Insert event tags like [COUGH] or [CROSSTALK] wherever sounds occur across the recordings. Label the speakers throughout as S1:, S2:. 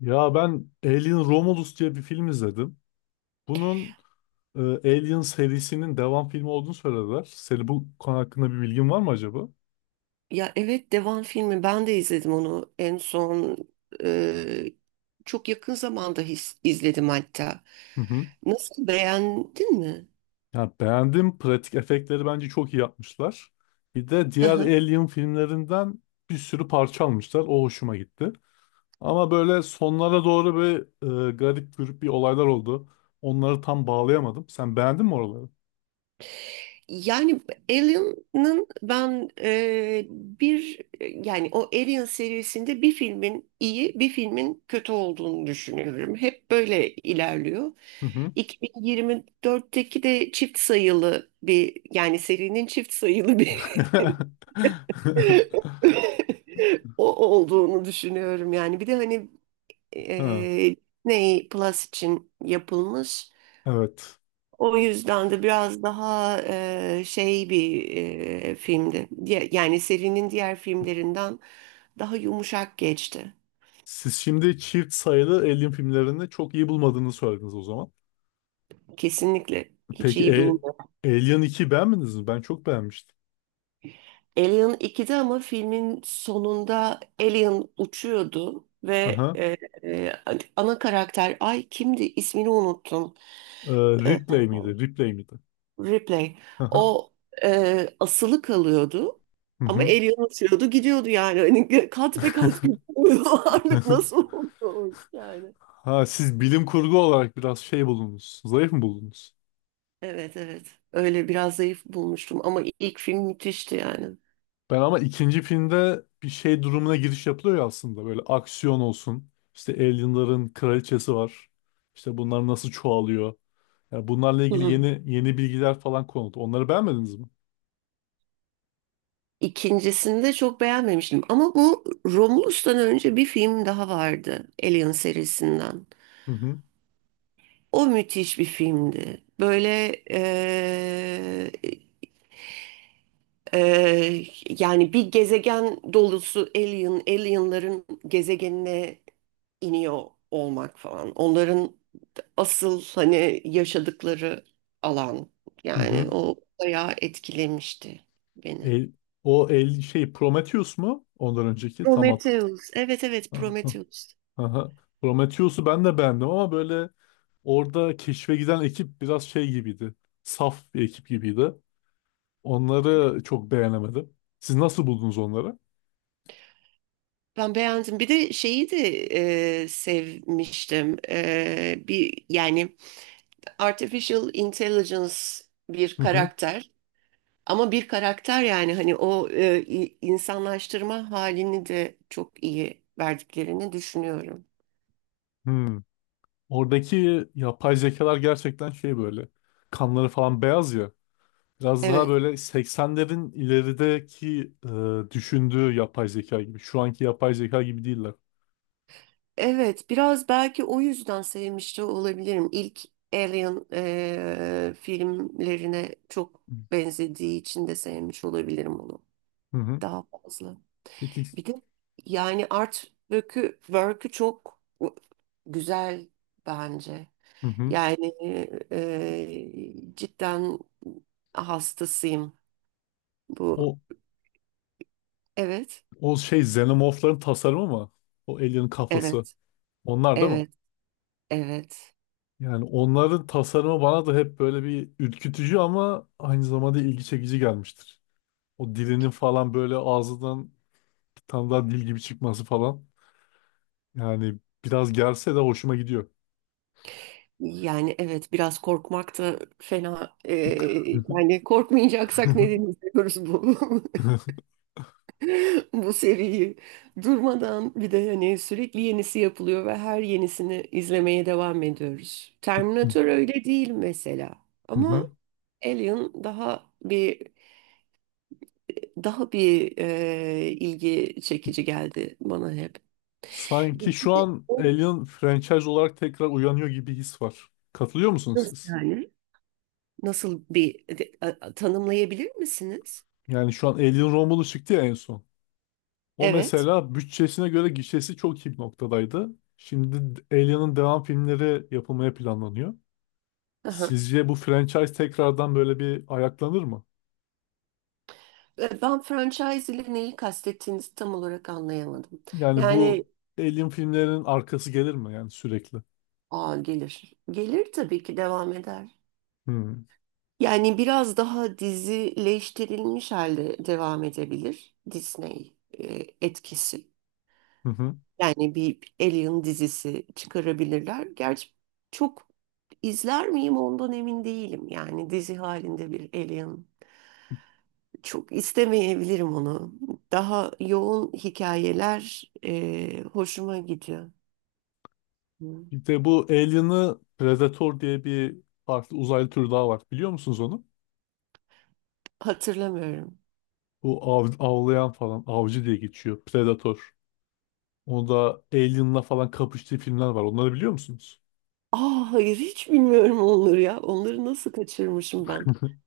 S1: Ya ben Alien Romulus diye bir film izledim. Bunun Alien serisinin devam filmi olduğunu söylediler. Seni bu konu hakkında bir bilgin var mı acaba?
S2: Ya evet, Devan filmi ben de izledim onu en son, e, çok yakın zamanda izledim hatta.
S1: Hı hı.
S2: Nasıl, beğendin mi?
S1: Ya beğendim. Pratik efektleri bence çok iyi yapmışlar. Bir de
S2: Hı
S1: diğer
S2: hı.
S1: Alien filmlerinden bir sürü parça almışlar. O hoşuma gitti. Ama böyle sonlara doğru bir garip grup bir olaylar oldu. Onları tam bağlayamadım. Sen beğendin mi oraları?
S2: Yani Alien'ın ben e, bir yani o Alien serisinde bir filmin iyi, bir filmin kötü olduğunu düşünüyorum. Hep böyle ilerliyor.
S1: Hı hı.
S2: 2024'teki de çift sayılı bir, yani serinin çift sayılı bir [LAUGHS] [LAUGHS] o olduğunu düşünüyorum yani. Bir de hani,
S1: [LAUGHS] Ha,
S2: e, Disney Plus için yapılmış.
S1: evet.
S2: O yüzden de biraz daha şey bir filmdi. Yani serinin diğer filmlerinden daha yumuşak geçti.
S1: Siz şimdi çift sayılı Alien filmlerini çok iyi bulmadığını söylediniz o zaman.
S2: Kesinlikle hiç
S1: Peki
S2: iyi bulmuyorum.
S1: Alien 2 beğenmediniz mi? Ben çok beğenmiştim.
S2: Alien ikide ama filmin sonunda Alien uçuyordu ve
S1: Aha.
S2: e, ana karakter, ay kimdi, ismini unuttum.
S1: Ee,
S2: E,
S1: Ripley miydi? Ripley miydi?
S2: Replay.
S1: Aha.
S2: O asılı kalıyordu
S1: Hı
S2: ama
S1: hı.
S2: el yanaşıyordu gidiyordu yani. Hani kat be kat gidiyordu. [LAUGHS] Ağırlık
S1: [LAUGHS]
S2: nasıl oluyormuş yani.
S1: Ha, siz bilim kurgu olarak biraz şey buldunuz. Zayıf mı buldunuz?
S2: Evet, evet. Öyle biraz zayıf bulmuştum ama ilk film müthişti yani.
S1: Ben ama ikinci filmde bir şey durumuna giriş yapılıyor ya aslında. Böyle aksiyon olsun. İşte alienların kraliçesi var. İşte bunlar nasıl çoğalıyor. Yani bunlarla
S2: Hı
S1: ilgili
S2: hı.
S1: yeni yeni bilgiler falan konuldu. Onları beğenmediniz mi?
S2: İkincisini de çok beğenmemiştim. Ama bu Romulus'tan önce bir film daha vardı. Alien serisinden.
S1: Hı hı.
S2: O müthiş bir filmdi. Böyle Ee, yani bir gezegen dolusu alien, alienların gezegenine iniyor olmak falan. Onların asıl hani yaşadıkları alan.
S1: Hı
S2: Yani
S1: hı.
S2: o bayağı etkilemişti beni.
S1: El, el şey Prometheus mu? Ondan önceki tam at.
S2: Prometheus. Evet, evet,
S1: Ha, ha,
S2: Prometheus.
S1: ha, ha. Prometheus'u ben de beğendim ama böyle orada keşfe giden ekip biraz şey gibiydi. Saf bir ekip gibiydi. Onları çok beğenemedim. Siz nasıl buldunuz onları?
S2: Ben beğendim. Bir de şeyi de sevmiştim. Bir, yani artificial intelligence bir
S1: Hı hı.
S2: karakter. Ama bir karakter, yani hani o insanlaştırma halini de çok iyi verdiklerini düşünüyorum.
S1: Hmm. Oradaki yapay zekalar gerçekten şey böyle. Kanları falan beyaz ya. Biraz daha
S2: Evet,
S1: böyle 80'lerin ilerideki düşündüğü yapay zeka gibi. Şu anki yapay zeka gibi değiller.
S2: evet, biraz belki o yüzden sevmiş de olabilirim. İlk Alien filmlerine çok benzediği için de sevmiş olabilirim onu
S1: Hı hı.
S2: daha fazla.
S1: Peki.
S2: Bir de yani art work'ü çok güzel bence.
S1: Hı hı.
S2: Yani, cidden hastasıyım. Bu.
S1: O
S2: Evet,
S1: o şey Xenomorph'ların tasarımı mı? O alien kafası.
S2: evet,
S1: Onlar değil mi?
S2: evet, evet.
S1: Yani onların tasarımı bana da hep böyle bir ürkütücü ama aynı zamanda ilgi çekici gelmiştir. O dilinin falan böyle ağzından bir tane daha dil gibi çıkması falan. Yani biraz gelse de hoşuma gidiyor.
S2: Yani evet, biraz korkmak da fena. Yani
S1: [LAUGHS]
S2: korkmayacaksak neden izliyoruz bu [LAUGHS] bu seriyi durmadan. Bir de hani sürekli yenisi yapılıyor ve her yenisini izlemeye devam ediyoruz. Terminator öyle değil mesela
S1: Hı
S2: ama
S1: hı.
S2: Alien daha bir ilgi çekici geldi bana hep.
S1: Sanki
S2: Bir
S1: şu
S2: de
S1: an
S2: o.
S1: Alien franchise olarak tekrar uyanıyor gibi his var. Katılıyor musunuz
S2: Nasıl
S1: siz?
S2: yani? Nasıl tanımlayabilir misiniz?
S1: Yani şu an Alien Romulus çıktı ya en son. O
S2: Evet.
S1: mesela bütçesine göre gişesi çok iyi bir noktadaydı. Şimdi Alien'ın devam filmleri yapılmaya planlanıyor.
S2: Aha.
S1: Sizce bu franchise tekrardan böyle bir ayaklanır mı?
S2: Ben franchise ile neyi kastettiğinizi tam olarak anlayamadım.
S1: Yani
S2: Yani,
S1: bu Alien filmlerinin arkası gelir mi yani sürekli?
S2: gelir. Gelir tabii ki, devam eder.
S1: Hmm.
S2: Yani biraz daha dizileştirilmiş halde devam edebilir, Disney etkisi.
S1: Hı hı.
S2: Yani bir Alien dizisi çıkarabilirler. Gerçi çok izler miyim ondan emin değilim. Yani dizi halinde bir Alien, çok istemeyebilirim onu. Daha yoğun hikayeler hoşuma gidiyor. Hı.
S1: Bir de bu Alien'ı Predator diye bir farklı uzaylı türü daha var. Biliyor musunuz onu?
S2: Hatırlamıyorum.
S1: Bu av, avlayan falan avcı diye geçiyor. Predator. Onu da Alien'la falan kapıştığı filmler var. Onları biliyor musunuz?
S2: Aa, hayır, hiç bilmiyorum onları ya. Onları nasıl kaçırmışım ben?
S1: [LAUGHS]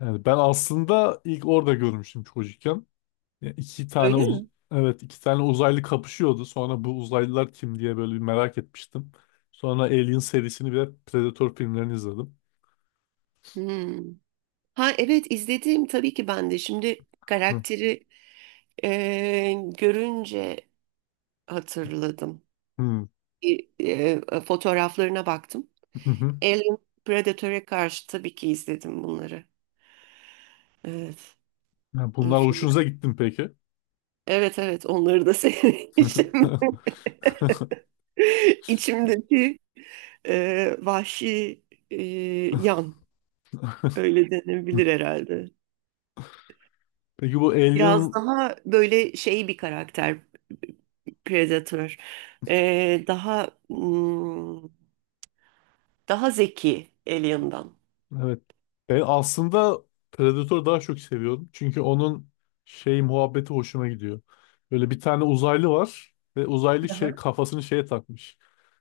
S1: Yani ben aslında ilk orada görmüştüm çocukken. Ya
S2: Öyle mi?
S1: evet iki tane uzaylı kapışıyordu. Sonra bu uzaylılar kim diye böyle bir merak etmiştim. Sonra Alien serisini ve Predator filmlerini izledim.
S2: Hmm. Ha evet, izlediğim tabii ki ben de. Şimdi
S1: Hı.
S2: karakteri e, görünce hatırladım.
S1: Hı.
S2: Bir, fotoğraflarına baktım.
S1: [LAUGHS]
S2: Alien Predator'e karşı tabii ki izledim bunları. Evet.
S1: Ya
S2: iyi
S1: bunlar
S2: film.
S1: hoşunuza gittin peki?
S2: Evet, evet, onları da sevmişim.
S1: [LAUGHS]
S2: [LAUGHS] İçimdeki vahşi e, yan, öyle denebilir herhalde.
S1: Peki bu
S2: Biraz
S1: Alien
S2: daha böyle şey bir karakter, Predator. Daha daha zeki Alien'dan.
S1: evet. Ben aslında Predator'u daha çok seviyorum. Çünkü onun şey muhabbeti hoşuma gidiyor. Böyle bir tane uzaylı var ve uzaylı şey
S2: Aha.
S1: kafasını şeye takmış.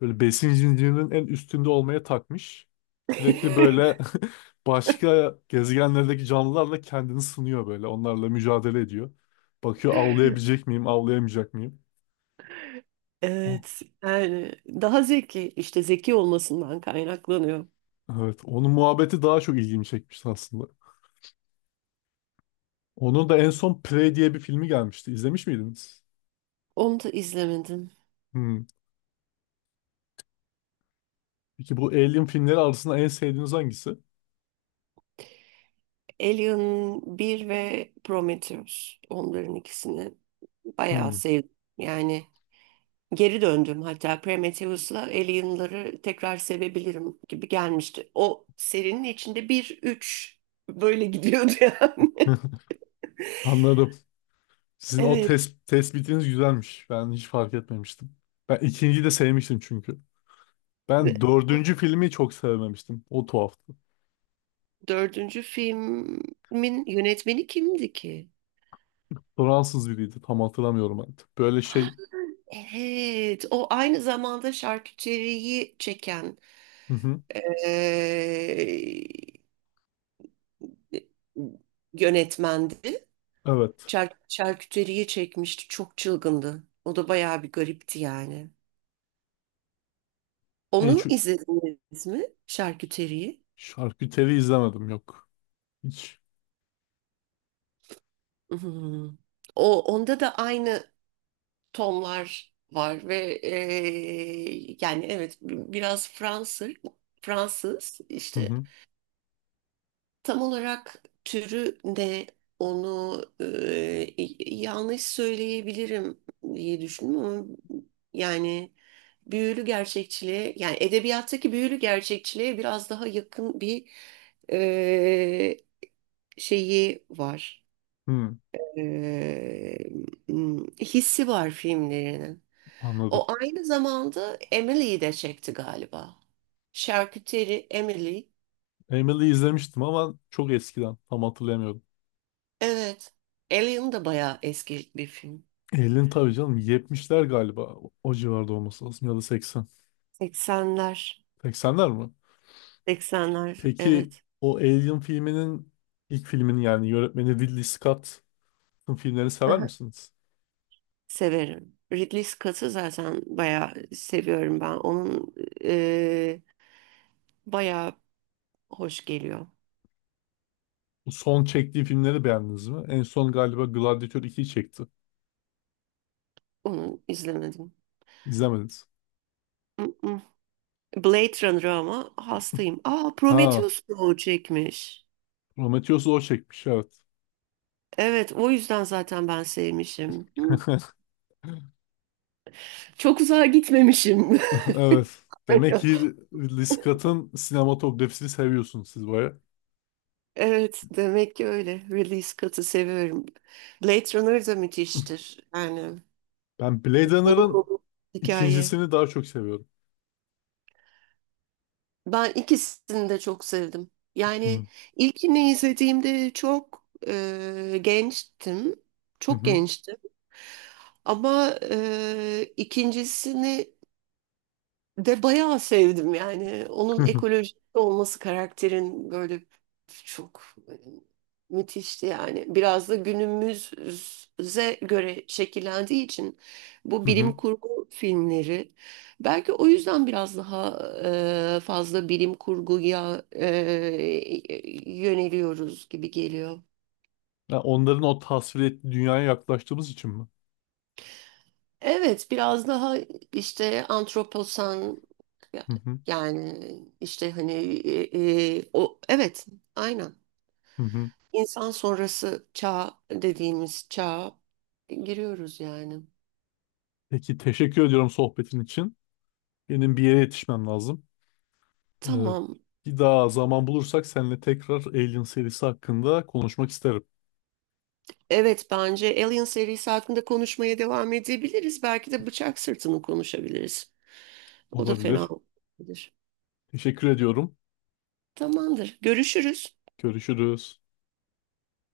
S1: Böyle besin zincirinin en üstünde olmaya takmış. Sürekli böyle
S2: [LAUGHS]
S1: [LAUGHS] başka gezegenlerdeki canlılarla kendini sınıyor böyle. Onlarla mücadele ediyor. Bakıyor avlayabilecek miyim, avlayamayacak mıyım? O-
S2: Evet yani daha zeki, işte zeki olmasından kaynaklanıyor.
S1: Evet, onun muhabbeti daha çok ilgimi çekmişti aslında. Onun da en son Prey diye bir filmi gelmişti. İzlemiş miydiniz?
S2: Onu da izlemedim.
S1: Hmm. Peki bu Alien filmleri arasında en sevdiğiniz hangisi?
S2: Alien bir ve Prometheus. Onların ikisini bayağı
S1: Hmm.
S2: sevdim. Yani geri döndüm hatta, Prometheus'la Alien'ları tekrar sevebilirim gibi gelmişti. O serinin içinde bir üç böyle gidiyordu yani. [LAUGHS]
S1: [LAUGHS] Anladım. Sizin o
S2: Evet.
S1: tes tespitiniz güzelmiş. Ben hiç fark etmemiştim. Ben ikinciyi de sevmiştim çünkü. Ben dördüncü filmi çok sevmemiştim. O tuhaftı.
S2: Dördüncü filmin yönetmeni kimdi ki? [GASPS]
S1: Fransız biriydi. Tam hatırlamıyorum artık. Böyle
S2: Ha,
S1: şey...
S2: evet, o aynı zamanda şarküteriyi çeken,
S1: Hı hı.
S2: eee, yönetmendi.
S1: Evet.
S2: Şarküteriyi çekmişti. Çok çılgındı. O da bayağı bir garipti yani.
S1: En
S2: Onu
S1: şu
S2: izlediniz mi? Şarküteriyi.
S1: şarküteri izlemedim. Yok. Hiç.
S2: Hmm. Onda da aynı tonlar var ve yani evet, biraz Fransız, Fransız
S1: Hı
S2: işte.
S1: hı.
S2: Tam olarak türü ne, onu yanlış söyleyebilirim diye düşündüm ama yani büyülü gerçekçiliğe, yani edebiyattaki büyülü gerçekçiliğe biraz daha yakın bir e, şeyi var.
S1: Hı.
S2: E, Hissi var filmlerinin.
S1: Anladım.
S2: O aynı zamanda Emily'yi de çekti galiba. Şarküteri Emily.
S1: Emily'yi izlemiştim ama çok eskiden. Tam hatırlayamıyorum.
S2: Evet. Alien da bayağı eski bir film.
S1: Elin tabii canım. 70'ler galiba. O civarda olması lazım. Ya da 80.
S2: 80'ler.
S1: 80'ler mi?
S2: 80'ler,
S1: Peki
S2: evet.
S1: o Alien filminin ilk filminin yani yönetmeni Ridley Scott'ın filmlerini
S2: Hı
S1: sever
S2: hı.
S1: misiniz?
S2: Severim. Ridley Scott'ı zaten bayağı seviyorum ben. Onun eee bayağı hoş geliyor.
S1: Bu son çektiği filmleri beğendiniz mi? En son galiba Gladiator ikiyi çekti.
S2: Onu izlemedim.
S1: İzlemediniz.
S2: Mm-mm. Blade Runner ama hastayım. Aa,
S1: Ha,
S2: Prometheus da o çekmiş.
S1: Prometheus'u o çekmiş evet.
S2: Evet, o yüzden zaten ben sevmişim. Hı.
S1: [LAUGHS]
S2: Çok uzağa gitmemişim.
S1: Evet. Demek ki
S2: [LAUGHS]
S1: Ridley Scott'ın sinematografisini seviyorsunuz siz baya.
S2: Evet demek ki öyle. Ridley Scott'ı seviyorum. Blade Runner da müthiştir. Yani
S1: Ben Blade
S2: dolu
S1: Runner'ın
S2: dolu hikaye.
S1: ikincisini daha çok seviyorum.
S2: Ben ikisini de çok sevdim.
S1: Hı
S2: Yani ilkini izlediğimde çok gençtim.
S1: hı
S2: Çok
S1: hı
S2: gençtim. Ama ikincisini. Ve bayağı sevdim yani. Onun
S1: [LAUGHS]
S2: ekolojik olması, karakterin böyle çok e, müthişti yani. Biraz da günümüze göre şekillendiği için bu
S1: hı.
S2: bilim
S1: Hı.
S2: kurgu filmleri, belki o yüzden biraz daha fazla bilim kurguya yöneliyoruz gibi geliyor.
S1: Ya onların o tasvir ettiği dünyaya yaklaştığımız için mi?
S2: Evet, biraz daha işte antroposan, ya-
S1: Hı hı
S2: yani işte hani o, evet, aynen,
S1: hı hı.
S2: insan sonrası çağ dediğimiz çağa giriyoruz yani.
S1: Peki teşekkür ediyorum sohbetin için. Benim bir yere yetişmem lazım. Ee,
S2: Tamam.
S1: bir daha zaman bulursak seninle tekrar Alien serisi hakkında konuşmak isterim.
S2: Evet, bence Alien serisi hakkında konuşmaya devam edebiliriz. Belki de Bıçak Sırtı'nı konuşabiliriz. O da fena
S1: Olabilir.
S2: olabilir.
S1: Teşekkür ediyorum.
S2: Tamamdır. Görüşürüz.
S1: Görüşürüz.